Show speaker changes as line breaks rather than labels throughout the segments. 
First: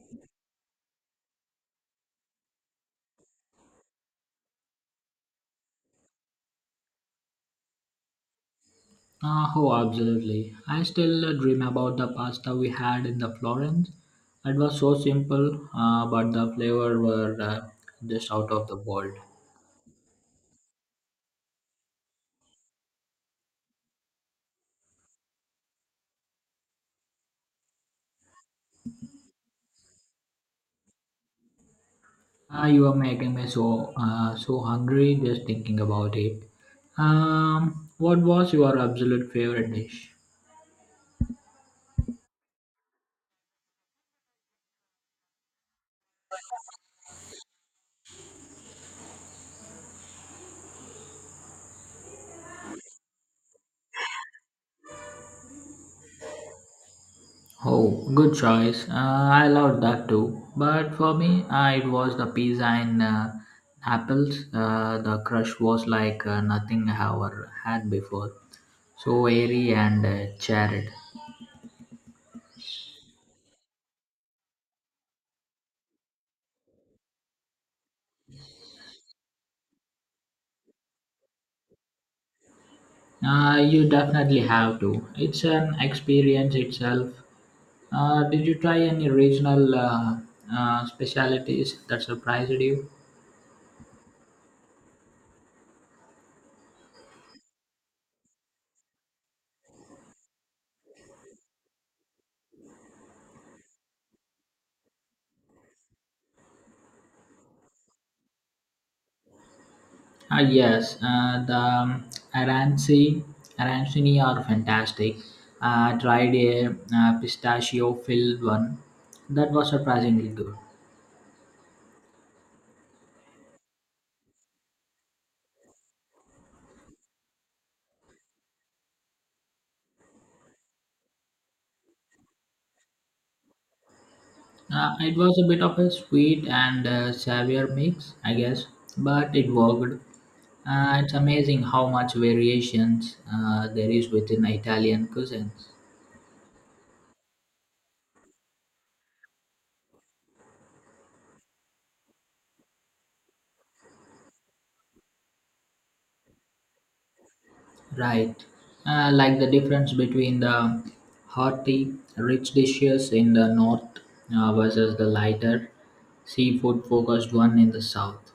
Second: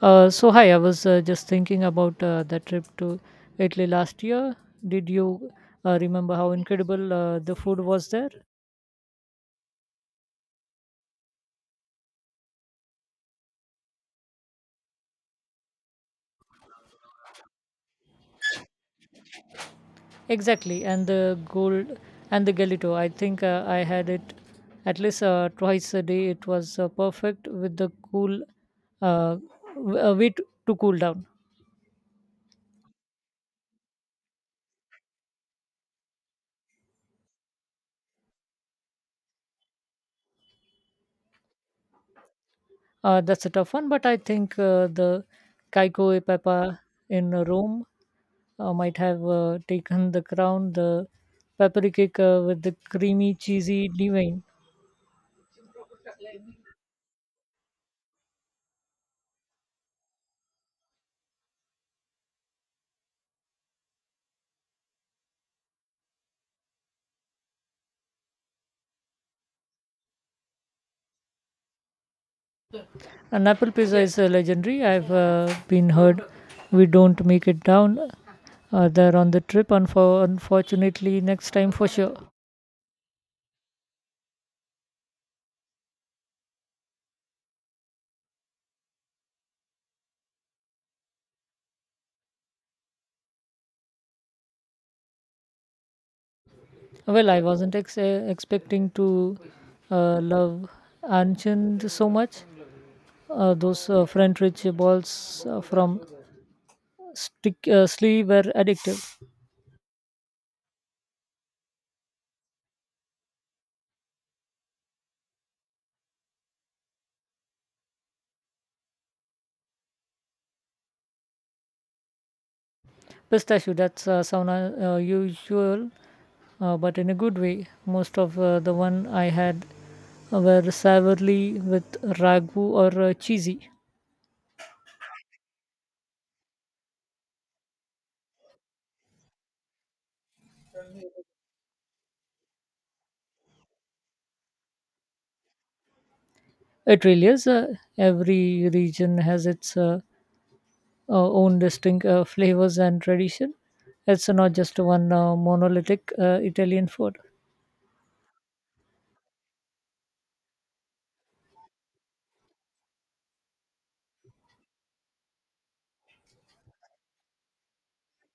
So hi, I was just thinking about the trip to Italy last year. Did you remember how incredible the food was there?
Ah oh, absolutely. I still dream about the pasta we had in the Florence. It was so simple, but the flavor were just out of the world.
Exactly, and the gelato. I think I had it at least twice a day. It was perfect with the uh, w- uh, to cool down.
Ah, you are making me so hungry just thinking about it. What was your absolute favorite dish?
That's a tough one, but I think the Kaiko e Papa in Rome might have taken the crown. The peppery cake with the creamy, cheesy divine.
Oh, good choice. I loved that too. But for me, it was the pizza and apples. The crush was like nothing I ever had before. So airy and charred.
And apple pizza is legendary. I've been heard we don't make it down there on the trip, unfortunately, next time for sure.
You definitely have to. It's an experience itself. Did you try any regional specialities that surprised you?
Well, I wasn't expecting to love Anchand so much. Those French rich balls from Stick, sleeve were addictive.
Ah, yes, the Aransini, Aransini are fantastic. I tried a pistachio filled one that was surprisingly good.
Pistachio, that's sound usual, but in a good way. Most of the one I had were savory with ragu or cheesy.
It was a bit of a sweet and sour mix, I guess, but it worked. It's amazing how much variations there is within Italian cuisines.
It really is. Every region has its own distinct flavors and tradition. It's not just one monolithic Italian food.
Right, like the difference between the hearty, rich dishes in the north versus the lighter, seafood-focused one in the south.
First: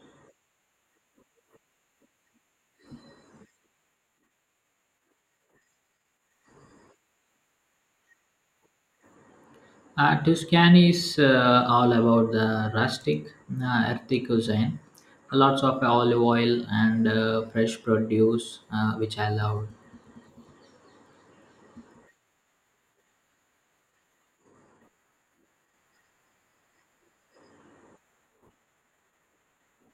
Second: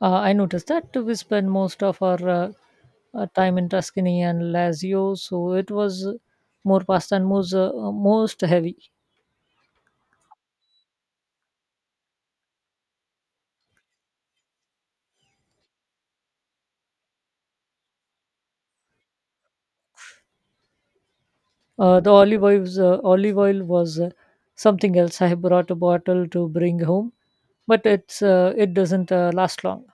I noticed that we spend most of our time in Tuscany and Lazio, so it was more pasta and most heavy.
Tuscan is all about the rustic, earthy cuisine. Lots of olive oil and fresh produce, which I love.
The olive oil was something else. I brought a bottle to bring home, but it doesn't last long.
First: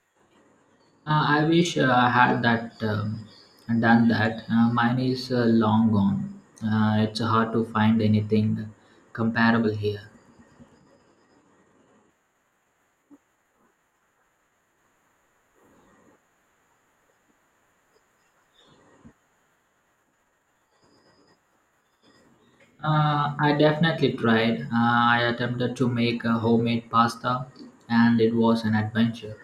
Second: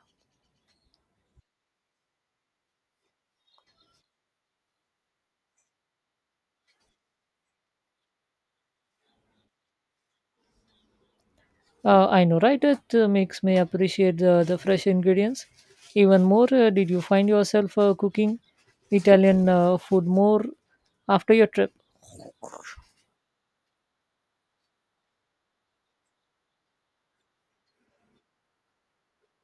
I wish I had that done that. Mine is long gone. It's hard to find anything comparable here.
I know, right? It makes me appreciate the fresh ingredients even more. Did you find yourself cooking Italian food more after your trip?
I definitely tried. I attempted to make a homemade pasta, and it was an adventure.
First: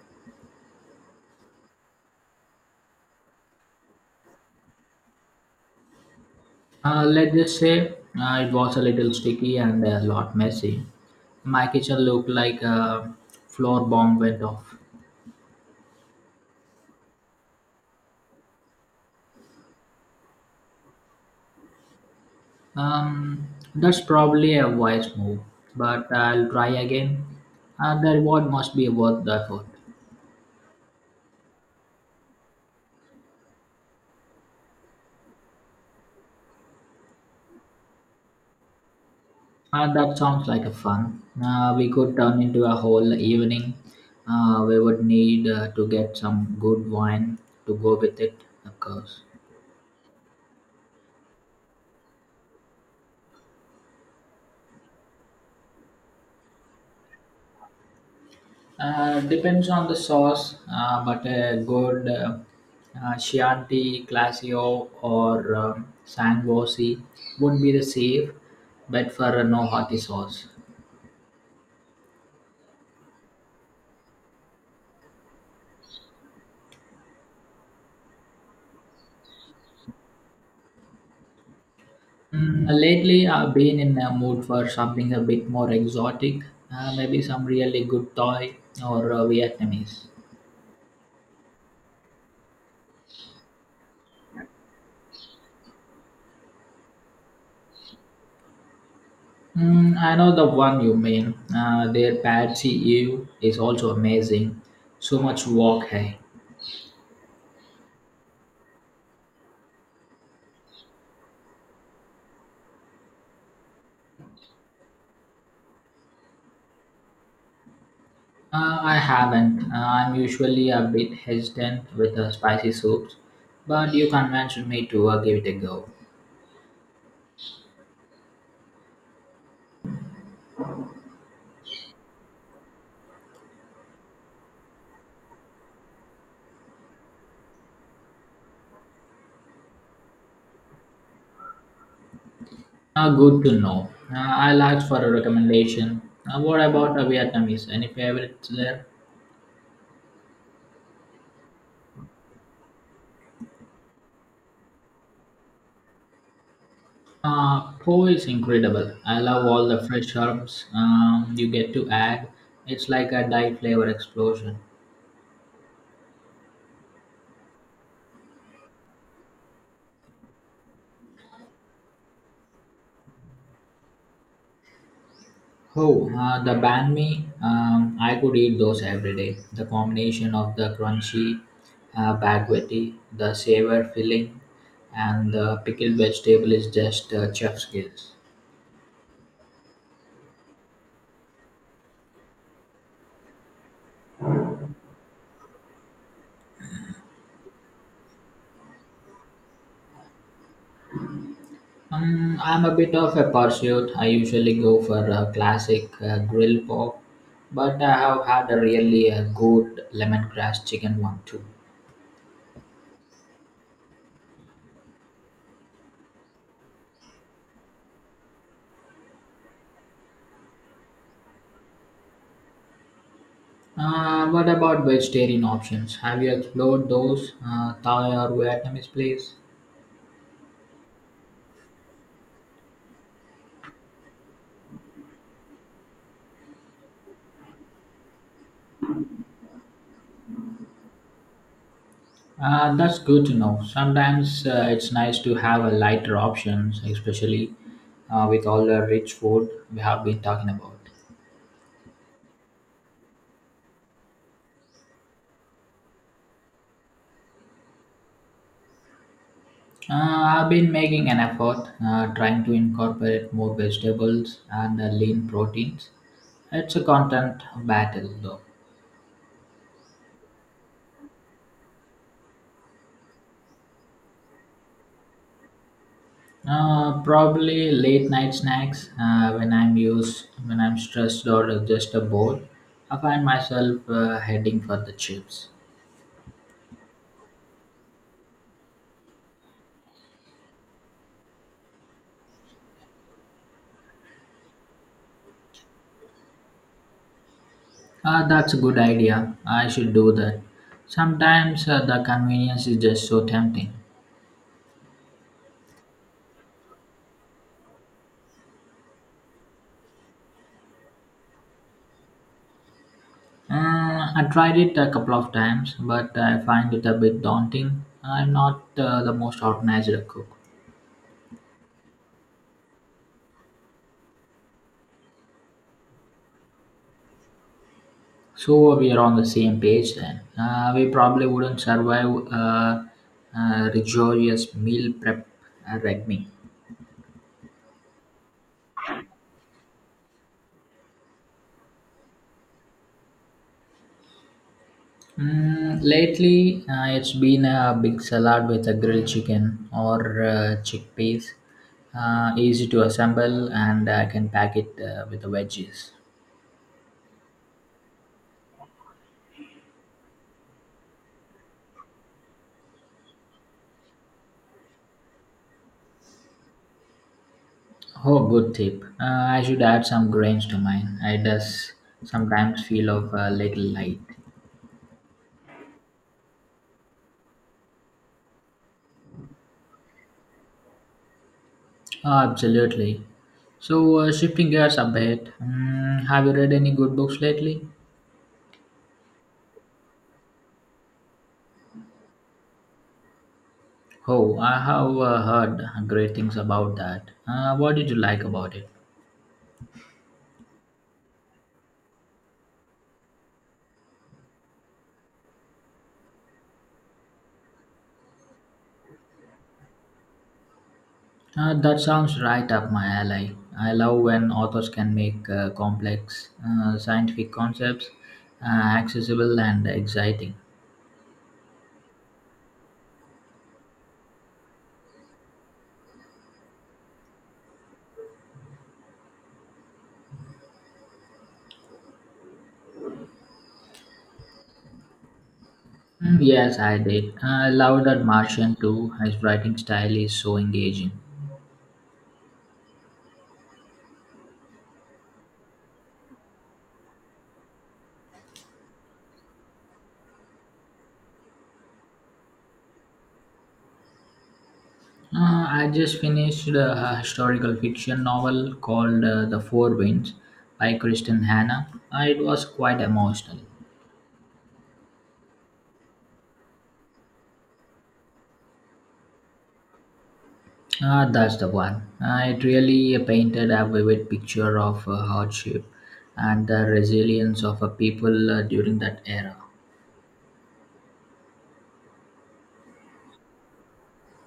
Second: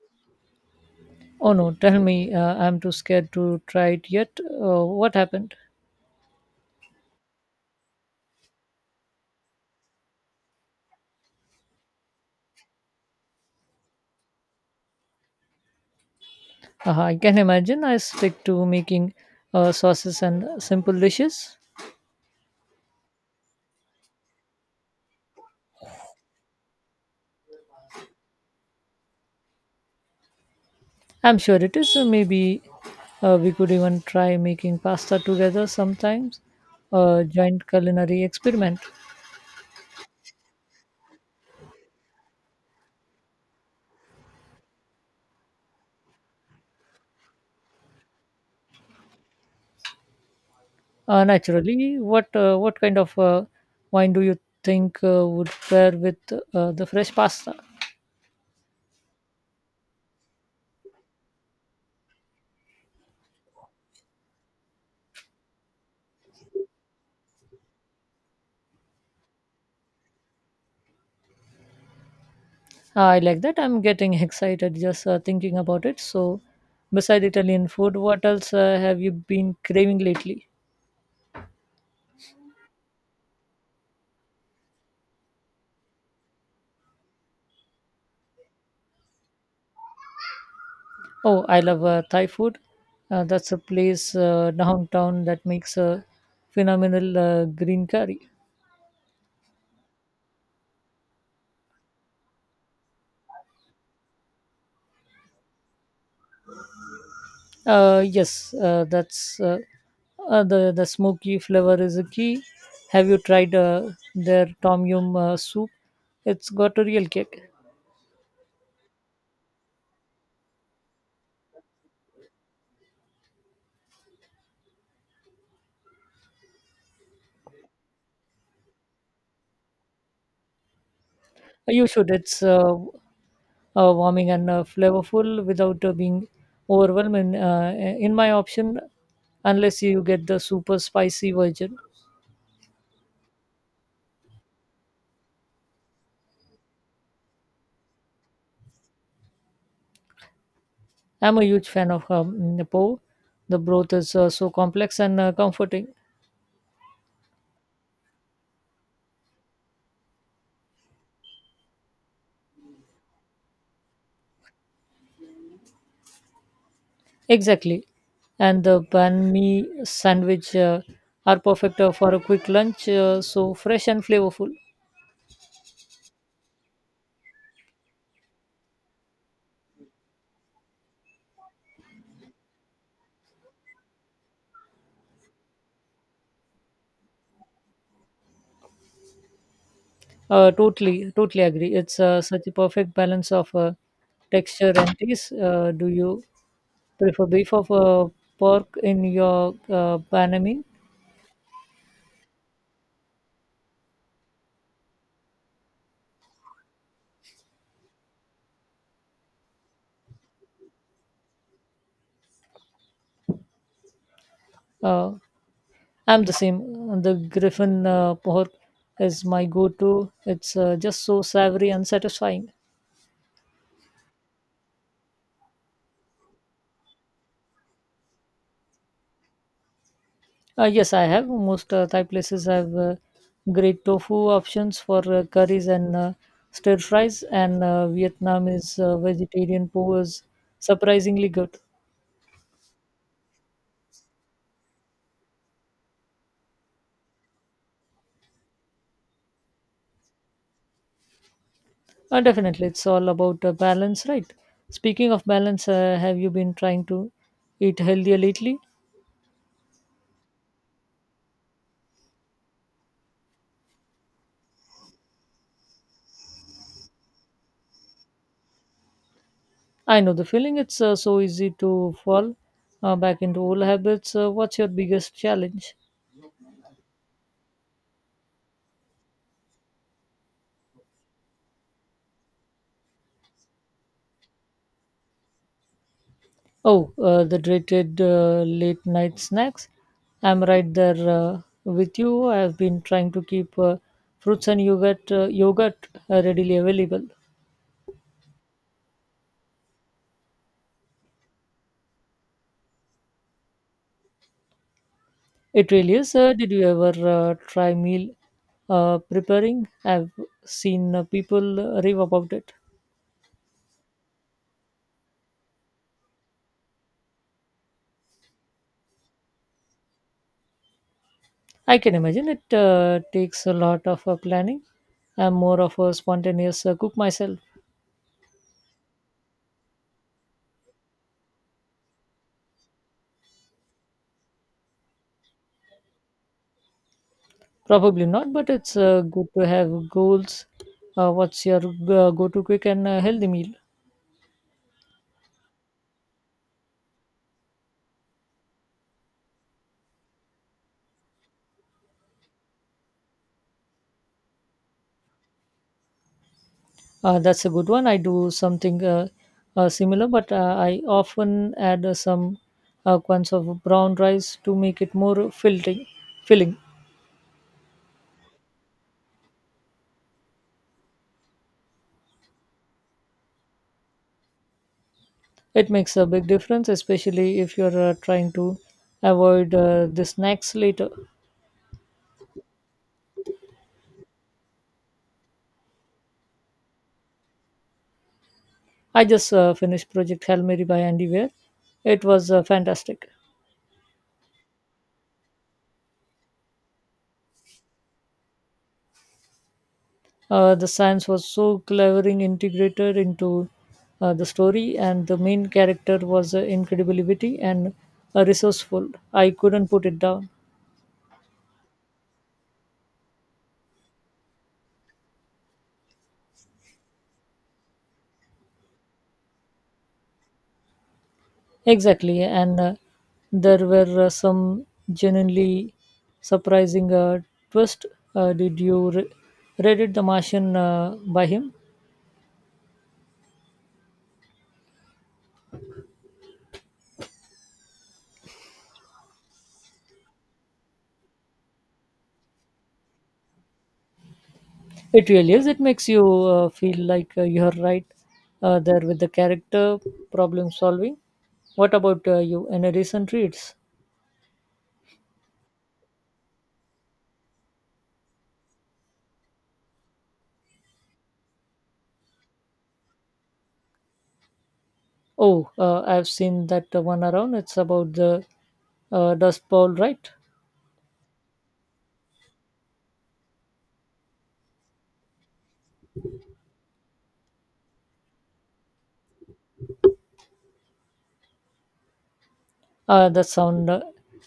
Oh no, tell me, I'm too scared to try it yet. What happened?
Let's just say it was a little sticky and a lot messy. My kitchen looked like a floor bomb went off.
I can imagine I stick to making sauces and simple dishes.
Um, that's probably a wise move, but I'll try again. The reward must be worth the effort.
I'm sure it is. Maybe we could even try making pasta together sometimes, a joint culinary experiment.
That sounds like a fun. We could turn into a whole evening. We would need to get some good wine to go with it, of course.
Naturally, what kind of wine do you think would pair with the fresh pasta?
Depends on the sauce, but a good Chianti Classio or Sangiovese would be the safe bet for a no hearty sauce.
I like that. I'm getting excited just thinking about it. So, beside Italian food, what else have you been craving lately?
Mm, lately, I've been in a mood for something a bit more exotic, maybe some really good Thai or Vietnamese.
Oh, I love Thai food. That's a place downtown that makes a phenomenal green curry.
Mm, I know the one you mean. Their Patsy Ew is also amazing. So much wok, hey.
Yes, that's the smoky flavor is a key. Have you tried their tom yum soup? It's got a real kick.
I haven't. I'm usually a bit hesitant with the spicy soups, but you convinced me to give it a go.
You should. It's warming and flavorful without being overwhelming. In my option, unless you get the super spicy version.
Good to know. I'll ask for a recommendation. What about the Vietnamese? Any favorites there?
I'm a huge fan of the po. The broth is so complex and comforting.
Po is incredible. I love all the fresh herbs you get to add. It's like a Thai flavor explosion.
Exactly, and the banh mi sandwich are perfect for a quick lunch. So fresh and flavorful.
Oh, the banh mi. I could eat those every day. The combination of the crunchy baguette, the savor filling, and the pickled vegetable is just chef's kiss.
Totally, totally agree. It's such a perfect balance of texture and taste. Do you prefer beef of pork in your panaming?
I'm a bit of a pursuit. I usually go for a classic grill pork, but I have had a really good lemongrass chicken one too.
Uh, I'm the same. The griffin pork is my go-to. It's just so savory and satisfying.
What about vegetarian options? Have you explored those? Thai or Vietnamese place?
Yes, I have. Most Thai places have great tofu options for curries and stir fries, and Vietnam is vegetarian po is surprisingly good.
That's good to know. Sometimes it's nice to have a lighter options, especially with all the rich food we have been talking about.
Definitely, it's all about balance, right? Speaking of balance, have you been trying to eat healthier lately?
I've been making an effort trying to incorporate more vegetables and lean proteins. It's a content battle though.
I know the feeling. It's so easy to fall back into old habits. What's your biggest challenge?
Probably late night snacks when I'm stressed or just bored. I find myself heading for the chips.
Oh, the dreaded late night snacks. I'm right there with you. I've been trying to keep fruits and yogurt readily available.
That's a good idea. I should do that. Sometimes the convenience is just so tempting.
It really is. Did you ever try meal preparing? I've seen people rave about it.
I tried it a couple of times, but I find it a bit daunting. I'm not the most organized cook.
I can imagine it takes a lot of planning. I'm more of a spontaneous cook myself.
So we are on the same page then. We probably wouldn't survive rigorous meal prep regime.
Probably not, but it's good to have goals. What's your go to quick and healthy meal?
Mm, lately, it's been a big salad with a grilled chicken or chickpeas. Easy to assemble, and I can pack it with the veggies.
That's a good one. I do something similar, but I often add some quants of brown rice to make it more filling.
Oh, good tip. I should add some grains to mine. I does sometimes feel of a little light.
It makes a big difference, especially if you're trying to avoid the snacks later.
Oh, absolutely. So, shifting gears a bit, mm, have you read any good books lately?
I just finished Project Hail Mary by Andy Weir. It was fantastic.
Oh, I have heard great things about that. What did you like about it?
The science was so cleverly integrated into the story, and the main character was incredibly witty and resourceful. I couldn't put it down.
That sounds right up my alley. I love when authors can make complex scientific concepts uh, accessible and exciting.
Exactly, and there were some genuinely surprising twist. Did you read it, The Martian, by him?
Mm, yes, I did. I love that Martian too. His writing style is so engaging.
It really is. It makes you feel like you're right there with the character problem solving. What about you? Any recent reads?
I just finished a historical fiction novel called The Four Winds by Kristen Hanna. It was quite emotional.
Oh, I've seen that one around. It's about the Dust Bowl, right?
Ah, that's the one. Ah, it really painted a vivid picture of hardship and the resilience of a people during that era.
That sound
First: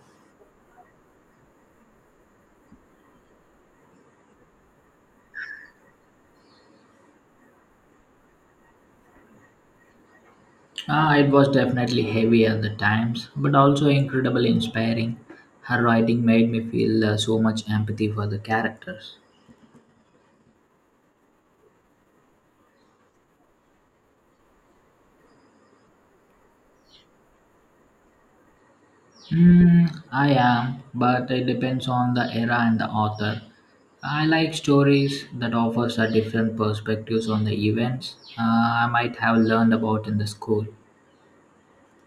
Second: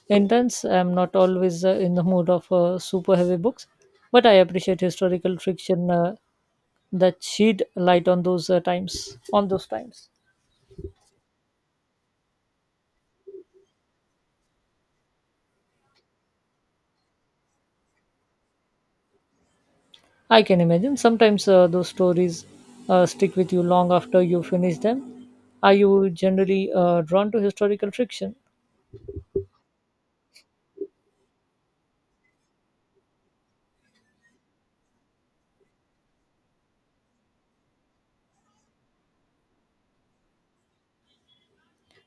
intense. I'm not always in the mood of super heavy books, but I appreciate historical fiction that shed light on those times.
Ah, it was definitely heavy at the times, but also incredibly inspiring. Her writing made me feel so much empathy for the characters.
I can imagine. Sometimes those stories stick with you long after you finish them. Are you generally drawn to historical fiction?
Mm, I am, but it depends on the era and the author. I like stories that offers a different perspectives on the events I might have learned about in the school.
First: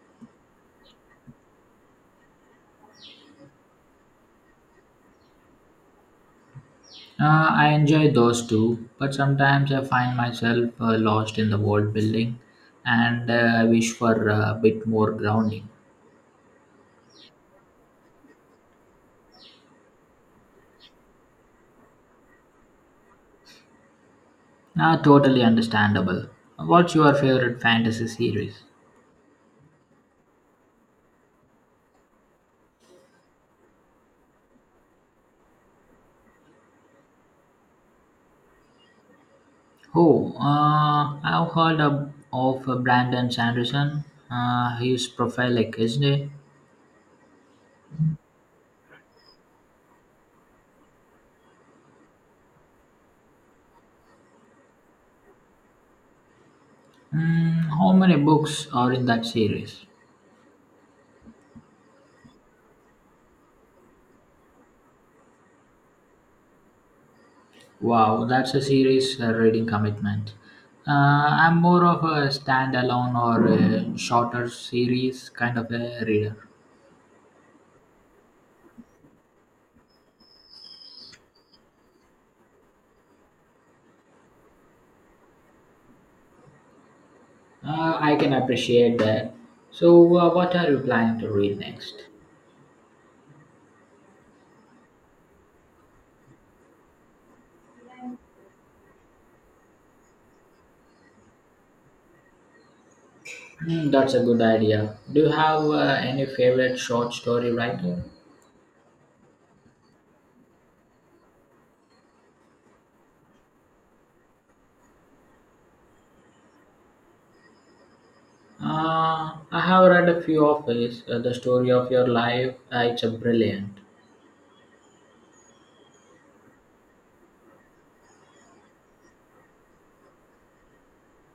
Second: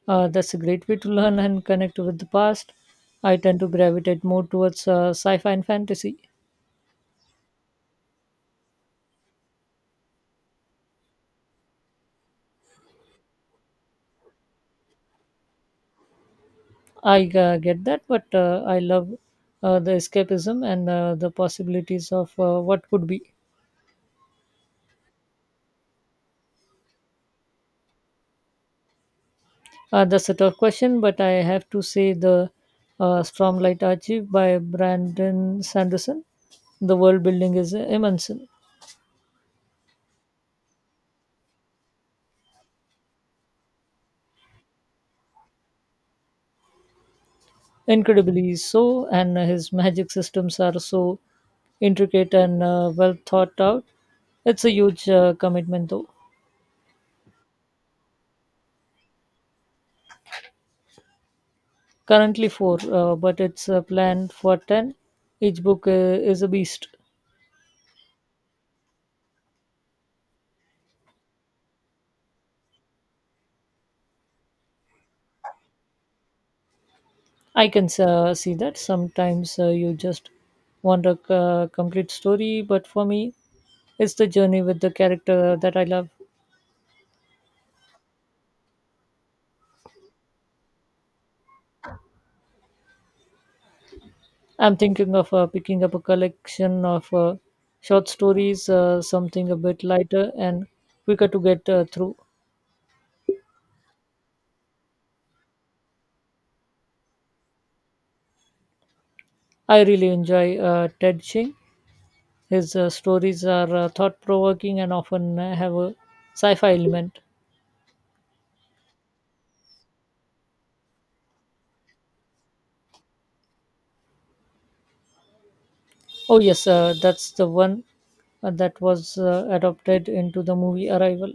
That's a great way to learn and connect with the past. I tend to gravitate more towards sci fi and fantasy.
I enjoy those too, but sometimes I find myself lost in the world building and I wish for a bit more grounding.
I get that, but I love the escapism and the possibilities of what could be.
Totally understandable. What's your favorite fantasy series?
That's a tough question, but I have to say the Stormlight Archive by Brandon Sanderson. The world building is immense,
Oh, I've heard of Brandon Sanderson. He's prolific, isn't he?
incredibly so, and his magic systems are so intricate and well thought out. It's a huge commitment, though.
Mm, how many books are in that series?
Currently four, but it's planned for ten. Each book is a beast.
Wow, that's a serious reading commitment. I'm more of a standalone or a shorter series kind of a reader.
I can see that sometimes you just want a complete story, but for me, it's the journey with the character that I love.
I can appreciate that. So, what are you planning to read next?
I'm thinking of picking up a collection of short stories, something a bit lighter and quicker to get through.
Hmm, that's a good idea. Do you have any favorite short story writer?
I really enjoy Ted Ching. His stories are thought provoking and often have a sci fi element.
I have read a few of his. The story of your life. It's a brilliant.
Oh, yes, that's the one that was adopted into the movie Arrival.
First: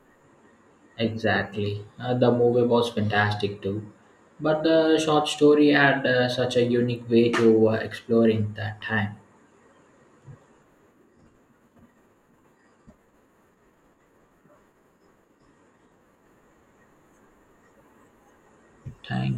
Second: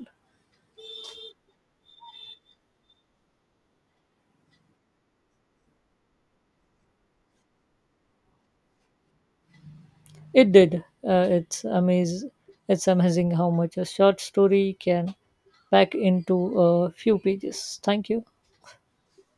Exactly. The movie was fantastic too. But the short story had such a unique way to exploring that time.
It did. It's amazing how much a short story can pack into a few pages. Thank you.
Thank you.